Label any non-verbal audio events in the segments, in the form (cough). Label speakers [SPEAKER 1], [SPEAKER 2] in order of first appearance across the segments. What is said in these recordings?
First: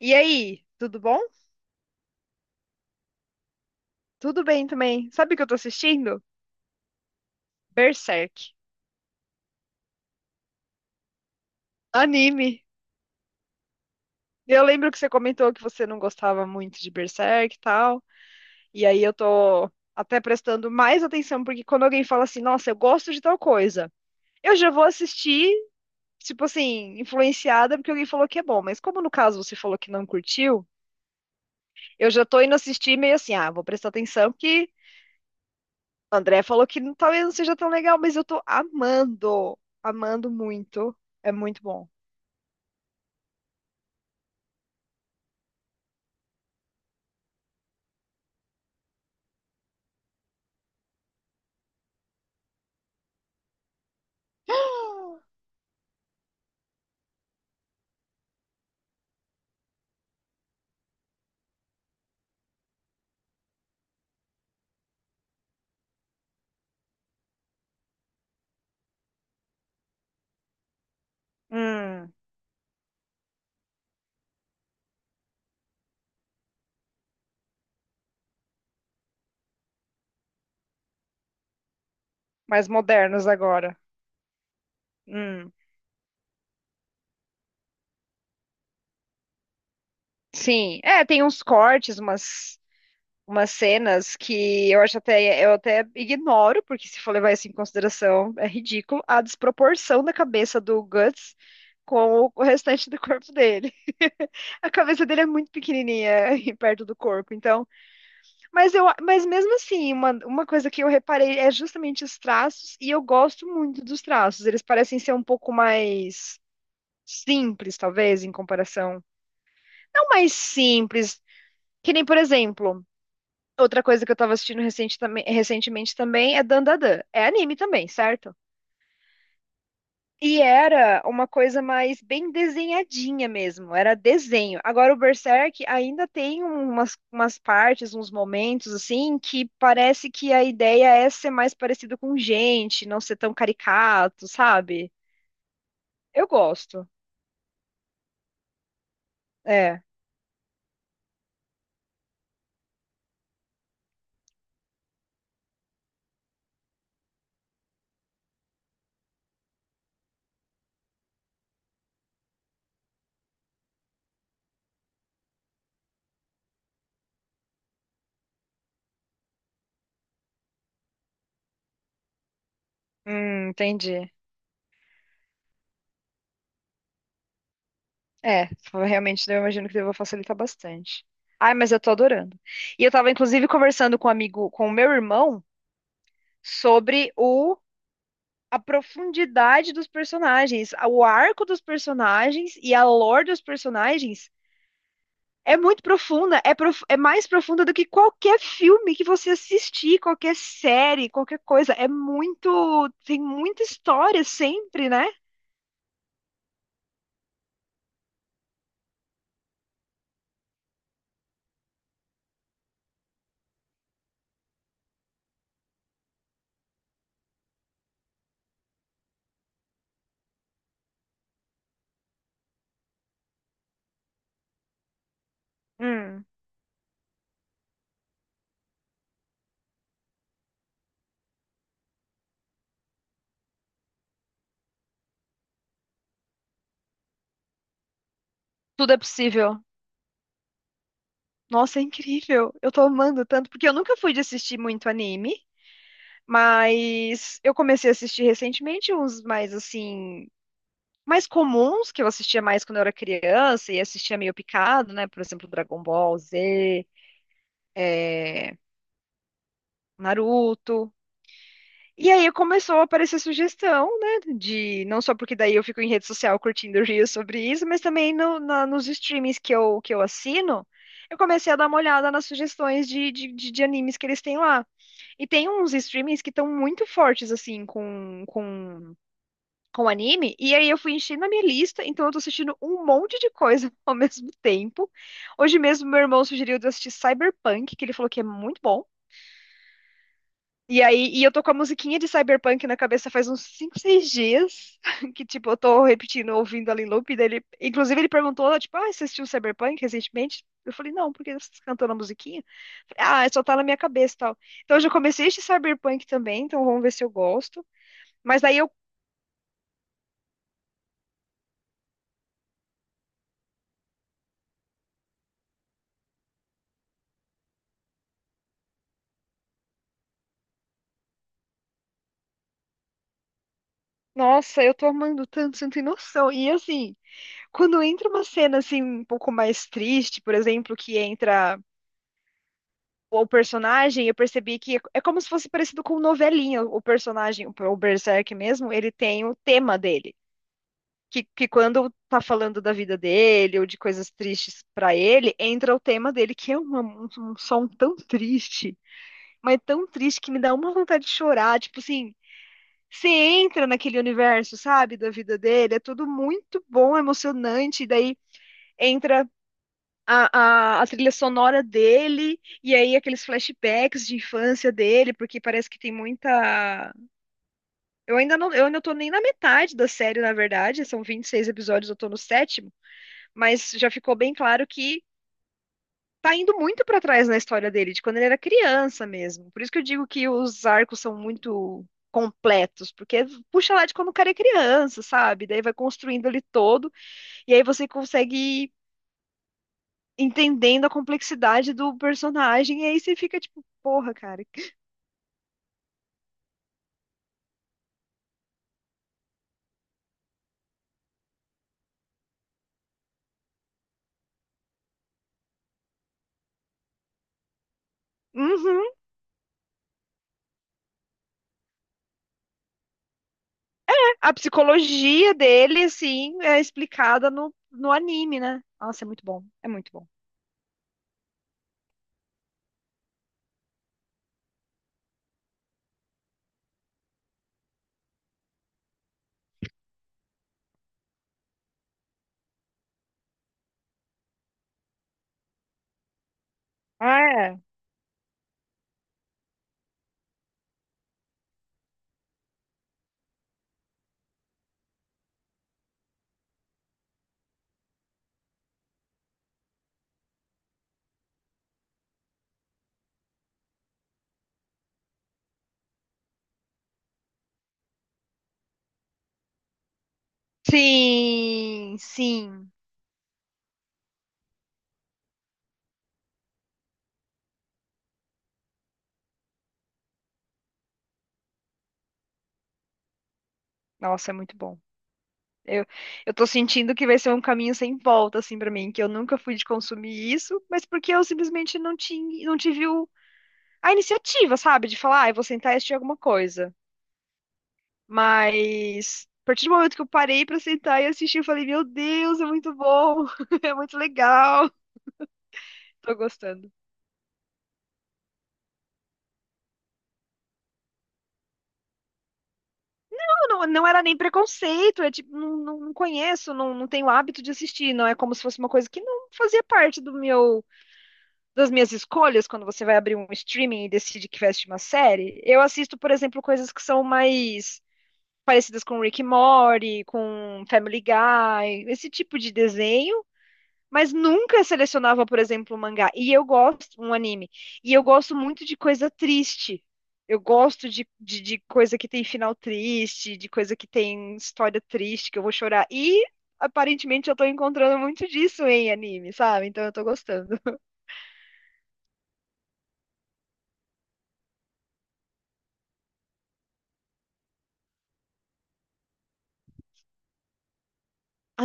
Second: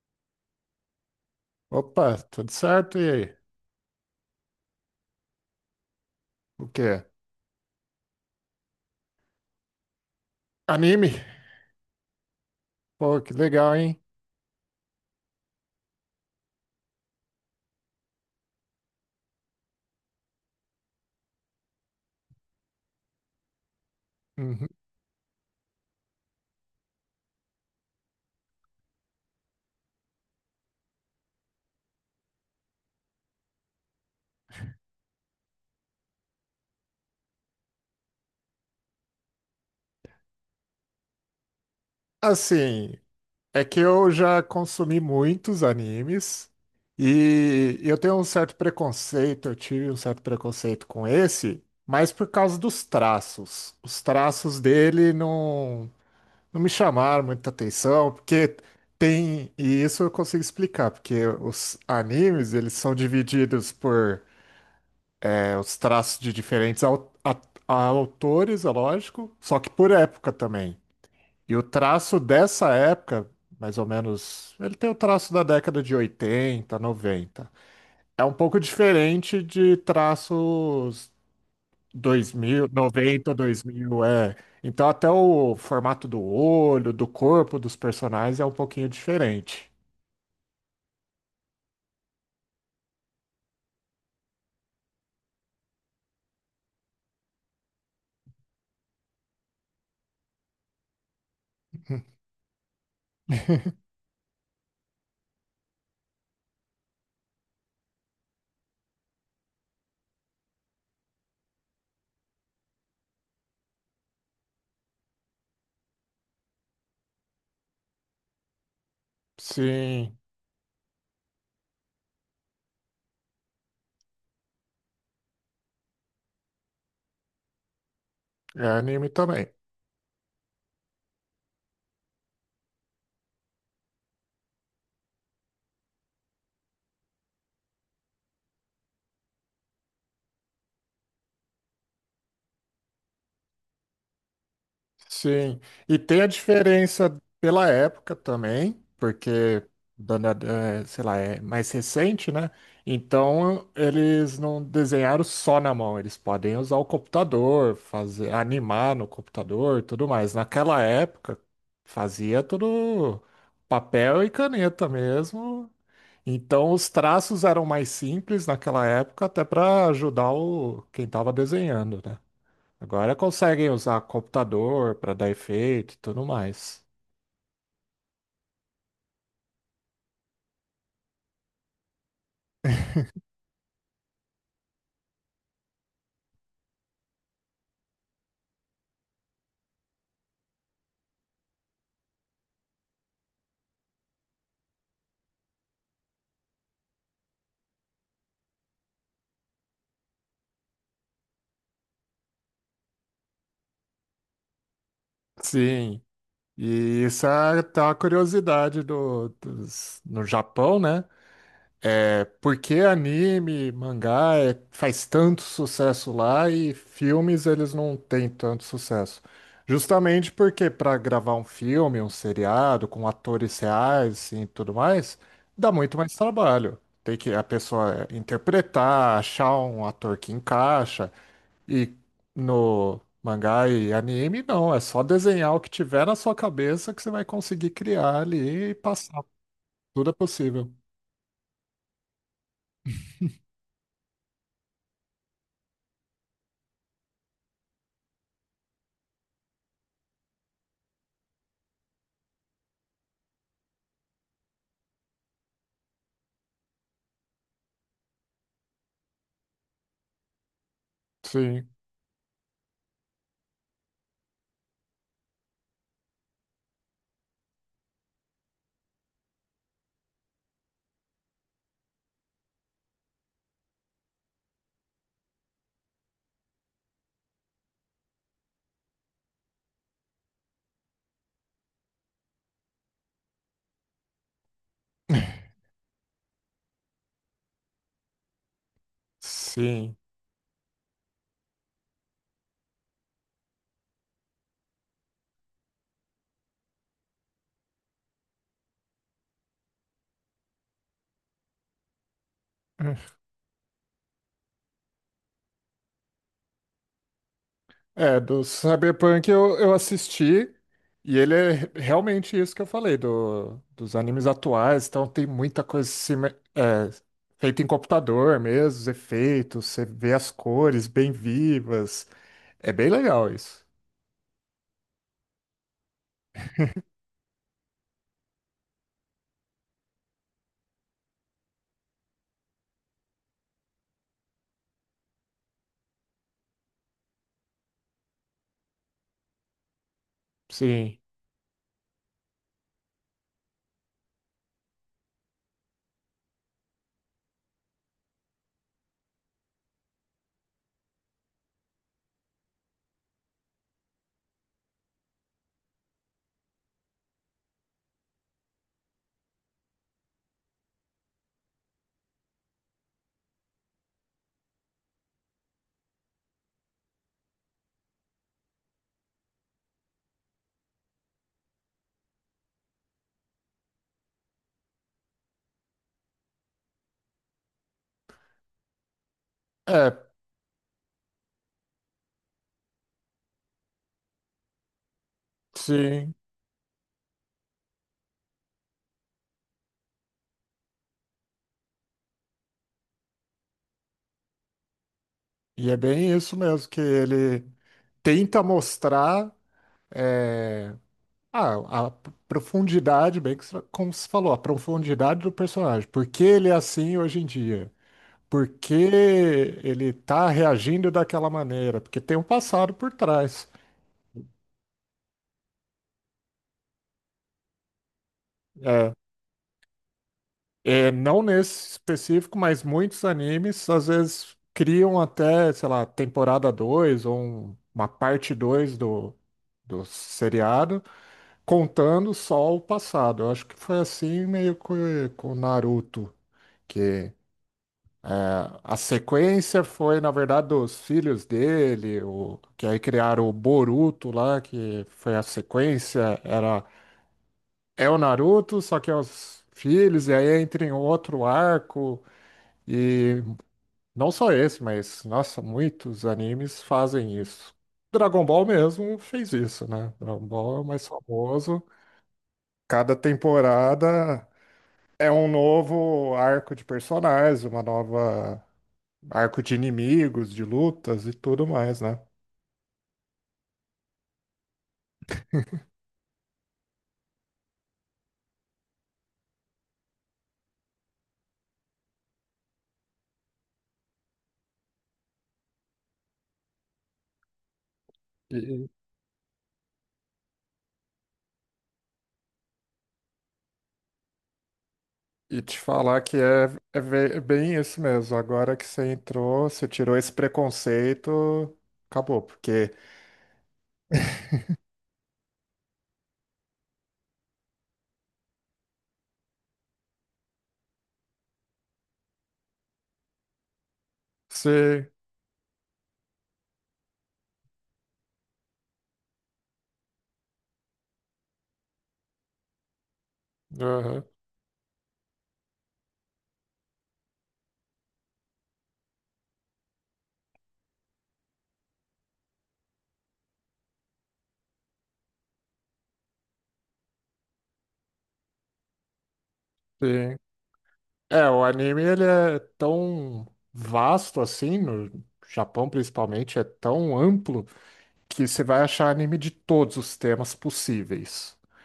[SPEAKER 1] E aí, tudo bom?
[SPEAKER 2] Opa, tudo certo? E aí?
[SPEAKER 1] Tudo bem também. Sabe o que eu tô assistindo?
[SPEAKER 2] O que é?
[SPEAKER 1] Berserk.
[SPEAKER 2] Anime?
[SPEAKER 1] Anime.
[SPEAKER 2] Pô, que legal, hein?
[SPEAKER 1] Eu lembro que você comentou que você não gostava muito de Berserk e tal. E aí eu tô até prestando mais atenção, porque quando alguém fala assim, nossa, eu gosto de tal coisa, eu
[SPEAKER 2] Uhum.
[SPEAKER 1] já vou assistir, tipo assim, influenciada porque alguém falou que é bom. Mas como no caso você falou que não curtiu, eu já tô indo assistir meio assim, ah, vou prestar atenção porque o André falou que talvez não seja tão legal, mas eu tô amando, amando muito. É muito bom.
[SPEAKER 2] Assim, é que eu já consumi muitos animes e eu tenho um certo preconceito, eu tive um certo preconceito com esse, mas por causa dos traços. Os traços dele
[SPEAKER 1] (gasps)
[SPEAKER 2] não, não me chamaram muita atenção, porque tem, e isso eu consigo explicar, porque os animes, eles são divididos por. Os traços de diferentes autores, é lógico, só que por época também. E o
[SPEAKER 1] Hum,
[SPEAKER 2] traço dessa época, mais ou menos, ele tem o traço da década de 80, 90. É um pouco diferente de traços dois mil
[SPEAKER 1] mais modernos
[SPEAKER 2] noventa, dois
[SPEAKER 1] agora.
[SPEAKER 2] mil é. Então até
[SPEAKER 1] Hum,
[SPEAKER 2] o formato do olho, do corpo dos personagens é um pouquinho diferente.
[SPEAKER 1] sim. É, tem uns cortes, umas cenas que eu acho até, eu até ignoro, porque se for levar isso em consideração, é ridículo, a desproporção da cabeça do Guts com o restante do corpo dele. (laughs) A cabeça dele é muito pequenininha (laughs) perto do corpo, então. Mas mesmo assim, uma coisa que eu reparei é justamente os traços, e eu gosto muito dos traços. Eles parecem ser um pouco mais simples, talvez, em comparação. Não
[SPEAKER 2] Sim,
[SPEAKER 1] mais simples, que nem, por exemplo, outra coisa que eu tava assistindo recentemente também é Dandadan. É anime também, certo?
[SPEAKER 2] é anime também.
[SPEAKER 1] E era uma coisa mais bem desenhadinha mesmo, era desenho. Agora o Berserk ainda tem umas partes, uns momentos assim, que parece que a ideia é ser mais parecido com gente, não ser tão caricato, sabe?
[SPEAKER 2] Sim, e tem a
[SPEAKER 1] Eu gosto.
[SPEAKER 2] diferença pela época também, porque,
[SPEAKER 1] É,
[SPEAKER 2] dona- sei lá, é mais recente, né? Então eles não desenharam só na mão, eles podem usar o computador, fazer, animar no computador, e tudo mais. Naquela época fazia tudo papel e caneta mesmo. Então os traços eram mais simples naquela época, até para ajudar o quem estava desenhando, né? Agora
[SPEAKER 1] hum,
[SPEAKER 2] conseguem usar
[SPEAKER 1] entendi.
[SPEAKER 2] computador para dar efeito e tudo mais.
[SPEAKER 1] É, realmente eu imagino que deva facilitar bastante. Ai, mas eu tô adorando. E eu tava inclusive conversando com um amigo, com o meu irmão, sobre o a profundidade dos personagens, o arco dos personagens e a lore dos personagens é muito profunda, é mais profunda do que qualquer filme que você assistir, qualquer série, qualquer coisa. É muito, tem muita história sempre, né?
[SPEAKER 2] Sim, e isso é até uma curiosidade no Japão, né? É, por que anime, mangá faz tanto sucesso lá e filmes eles não têm tanto sucesso? Justamente porque para gravar um filme, um seriado com atores reais assim, e tudo mais, dá muito mais
[SPEAKER 1] Hum,
[SPEAKER 2] trabalho. Tem que a pessoa interpretar, achar um ator que encaixa. E no mangá e anime, não. É só desenhar o que tiver na sua cabeça que você vai conseguir criar ali e
[SPEAKER 1] tudo é
[SPEAKER 2] passar.
[SPEAKER 1] possível.
[SPEAKER 2] Tudo é possível.
[SPEAKER 1] Nossa, é incrível. Eu tô amando tanto, porque eu nunca fui de assistir muito anime, mas eu comecei a assistir recentemente uns mais assim, mais comuns que eu assistia mais quando eu era criança e assistia meio picado, né? Por exemplo, Dragon Ball Z, é, Naruto.
[SPEAKER 2] Sim,
[SPEAKER 1] E aí começou a aparecer sugestão, né? De não só porque daí eu fico em rede social curtindo (laughs) reels sobre isso, mas também nos streamings que que eu assino, eu comecei a dar uma olhada nas sugestões de, de animes que eles têm lá. E tem uns streamings que estão muito fortes, assim, com anime. E aí eu fui enchendo a minha lista, então eu tô assistindo um monte de coisa (laughs) ao mesmo tempo.
[SPEAKER 2] (laughs)
[SPEAKER 1] Hoje mesmo, meu irmão sugeriu de eu assistir Cyberpunk, que ele falou que é muito bom.
[SPEAKER 2] sim.
[SPEAKER 1] E eu tô com a musiquinha de Cyberpunk na cabeça faz uns 5 6 dias, (laughs) que tipo, eu tô repetindo, ouvindo ali em loop dele. Inclusive, ele perguntou, tipo, ah, você assistiu Cyberpunk recentemente? Eu falei, não, porque você cantou na musiquinha? Ah, é, só tá na minha cabeça e tal. Então, eu já comecei este Cyberpunk também, então vamos ver se eu gosto.
[SPEAKER 2] É,
[SPEAKER 1] Mas
[SPEAKER 2] do
[SPEAKER 1] daí eu,
[SPEAKER 2] Cyberpunk eu assisti e ele é realmente isso que eu falei, do, dos animes atuais. Então tem muita coisa é, feita em computador mesmo, os efeitos, você vê as cores bem vivas. É bem legal isso.
[SPEAKER 1] nossa, eu tô amando tanto, você não tem noção. E assim,
[SPEAKER 2] (laughs)
[SPEAKER 1] quando entra uma cena assim, um pouco mais triste, por exemplo, que entra o personagem, eu percebi que é como se fosse parecido com novelinha. O personagem, o Berserk mesmo, ele tem o tema dele.
[SPEAKER 2] Sim.
[SPEAKER 1] Que quando tá falando da vida dele ou de coisas tristes pra ele, entra o tema dele, que é um som tão triste, mas tão triste que me dá uma vontade de chorar. Tipo assim, você entra naquele universo, sabe, da vida dele, é tudo muito bom, emocionante, e daí entra a trilha sonora dele, e aí aqueles flashbacks de infância dele, porque parece que tem muita. Eu ainda não, eu ainda tô nem na metade da série, na verdade, são 26 episódios, eu tô no sétimo, mas já ficou bem claro que tá indo muito pra trás na história dele, de quando ele era criança mesmo. Por isso que eu
[SPEAKER 2] É,
[SPEAKER 1] digo que os arcos são muito completos, porque puxa lá de quando o cara é criança, sabe? Daí vai
[SPEAKER 2] sim.
[SPEAKER 1] construindo ele todo, e aí você consegue entendendo a complexidade do personagem, e aí você fica tipo, porra, cara.
[SPEAKER 2] E é bem isso mesmo, que ele tenta mostrar é, a profundidade, bem que, como você falou, a profundidade do personagem. Por que ele é assim hoje em dia? Por que
[SPEAKER 1] Uhum.
[SPEAKER 2] ele está reagindo daquela maneira? Porque tem um passado por trás.
[SPEAKER 1] A psicologia dele, assim, é explicada no anime, né?
[SPEAKER 2] É,
[SPEAKER 1] Nossa, é muito bom. É muito bom.
[SPEAKER 2] é, não nesse específico, mas muitos animes às vezes criam até, sei lá, temporada 2 ou uma parte 2 do, seriado contando só o passado. Eu acho que foi assim meio que com o Naruto, que
[SPEAKER 1] Ah, é.
[SPEAKER 2] a sequência foi, na verdade, dos filhos dele, o, que aí criaram o Boruto lá, que foi a sequência, era é o Naruto, só que é os filhos, e aí entra em outro arco, e não só esse, mas, nossa, muitos animes fazem isso. Dragon Ball mesmo fez isso, né? Dragon Ball é o mais famoso.
[SPEAKER 1] Sim, sim.
[SPEAKER 2] Cada temporada é um novo arco de personagens, uma nova arco de inimigos, de lutas e tudo mais, né?
[SPEAKER 1] Nossa, é muito bom. Eu, eu tô sentindo que vai ser um caminho sem volta, assim, pra mim, que eu nunca fui de consumir isso, mas porque eu simplesmente não tinha, não tive a iniciativa, sabe? De falar, ah, eu vou sentar e assistir alguma coisa.
[SPEAKER 2] E,
[SPEAKER 1] Mas a partir do momento que eu parei pra sentar e assistir, eu falei, meu Deus, é muito bom, (laughs) é muito legal,
[SPEAKER 2] e te falar
[SPEAKER 1] tô
[SPEAKER 2] que
[SPEAKER 1] gostando.
[SPEAKER 2] é bem isso mesmo. Agora que você entrou, você tirou esse preconceito, acabou, porque
[SPEAKER 1] Não, não, não era nem preconceito, é tipo, não, não, não conheço, não, não tenho hábito de assistir, não é como se fosse uma coisa que não fazia parte do meu, das minhas escolhas quando você vai abrir um streaming e decide que vai assistir uma
[SPEAKER 2] você.
[SPEAKER 1] série. Eu assisto, por exemplo, coisas que são mais parecidas com Rick and Morty, com Family Guy, esse tipo de desenho
[SPEAKER 2] Aham,
[SPEAKER 1] mas nunca selecionava, por exemplo, um mangá. E eu gosto, um anime. E eu gosto muito de coisa triste. Eu gosto de coisa que tem final triste, de coisa que tem história triste, que eu vou chorar. E aparentemente eu tô encontrando muito disso em anime, sabe? Então eu tô
[SPEAKER 2] sim.
[SPEAKER 1] gostando.
[SPEAKER 2] É, o anime ele é tão vasto assim, no Japão principalmente, é tão amplo que você vai achar anime de todos os temas possíveis.
[SPEAKER 1] (laughs)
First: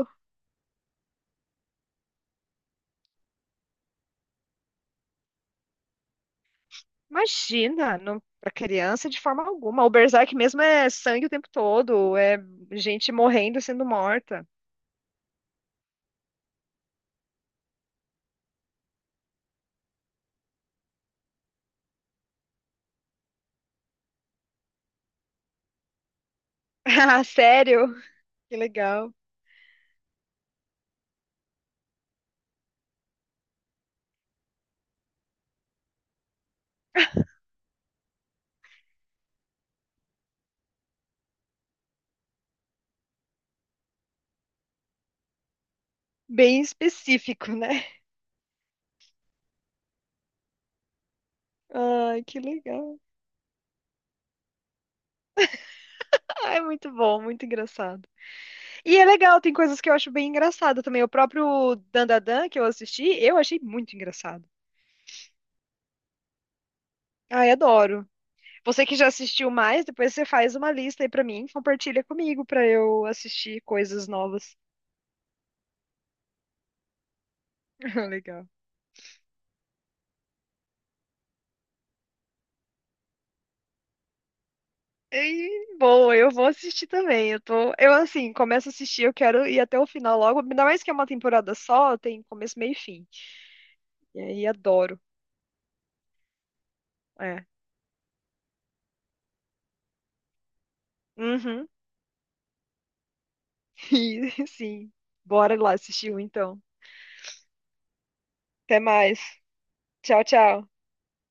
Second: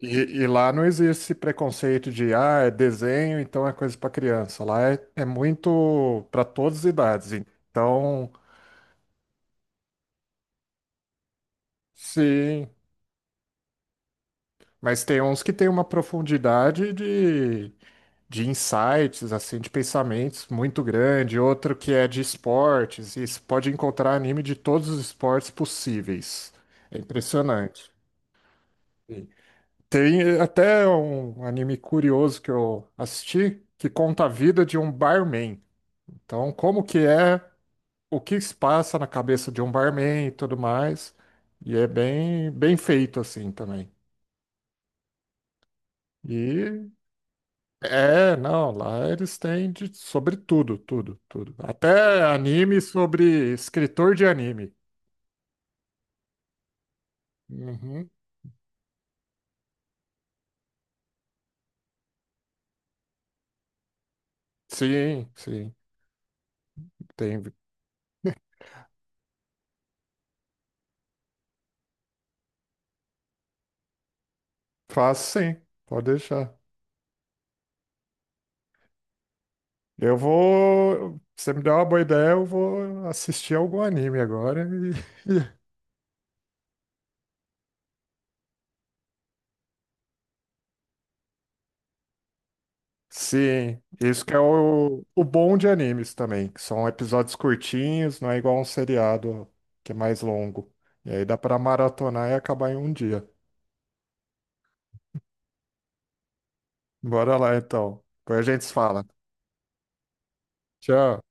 [SPEAKER 2] E, e lá não existe esse preconceito de, ah, é desenho, então é coisa para criança. Lá é, é muito para todas as idades.
[SPEAKER 1] Imagina, não,
[SPEAKER 2] Então,
[SPEAKER 1] pra criança de forma alguma. O Berserk mesmo é sangue o tempo todo, é
[SPEAKER 2] sim,
[SPEAKER 1] gente morrendo e sendo morta.
[SPEAKER 2] mas tem uns que têm uma profundidade de insights, assim, de pensamentos muito grande, outro que é de esportes, e você pode encontrar anime de todos os esportes possíveis.
[SPEAKER 1] (laughs)
[SPEAKER 2] É
[SPEAKER 1] Ah,
[SPEAKER 2] impressionante.
[SPEAKER 1] sério? Que legal.
[SPEAKER 2] Sim. Tem, eh, até um anime curioso que eu assisti que conta a vida de um barman. Então, como que é, o que se passa na cabeça de um barman e tudo mais. E é bem, bem feito assim também.
[SPEAKER 1] Bem
[SPEAKER 2] E
[SPEAKER 1] específico, né?
[SPEAKER 2] é, não, lá eles têm de, sobre tudo, tudo, tudo.
[SPEAKER 1] Ai,
[SPEAKER 2] Até
[SPEAKER 1] que
[SPEAKER 2] anime
[SPEAKER 1] legal.
[SPEAKER 2] sobre escritor de anime.
[SPEAKER 1] Ai, muito bom, muito engraçado.
[SPEAKER 2] Uhum.
[SPEAKER 1] E é legal, tem coisas que eu acho bem engraçado também. O próprio Dandadan que eu assisti, eu achei muito engraçado.
[SPEAKER 2] Sim, sim. Tem,
[SPEAKER 1] Ai, adoro. Você que já assistiu mais, depois você faz uma lista aí pra mim, compartilha comigo pra eu assistir coisas novas.
[SPEAKER 2] faço sim, pode deixar.
[SPEAKER 1] (laughs) Legal.
[SPEAKER 2] Eu vou. Você me deu uma boa ideia, eu vou assistir algum anime agora e, (laughs)
[SPEAKER 1] E, boa, eu vou assistir também. Eu tô, eu assim, começo a assistir, eu quero ir até o final logo, ainda mais que é uma temporada só, tem começo, meio e fim.
[SPEAKER 2] sim,
[SPEAKER 1] E
[SPEAKER 2] isso que é
[SPEAKER 1] aí adoro.
[SPEAKER 2] o bom de animes também, que são episódios
[SPEAKER 1] É.
[SPEAKER 2] curtinhos, não é igual um seriado que é mais longo. E aí dá pra
[SPEAKER 1] Uhum.
[SPEAKER 2] maratonar e acabar em um dia.
[SPEAKER 1] E, (laughs) sim, bora lá assistir um então.
[SPEAKER 2] Bora lá então. Depois a gente se
[SPEAKER 1] Até
[SPEAKER 2] fala.
[SPEAKER 1] mais. Tchau, tchau.
[SPEAKER 2] Tchau.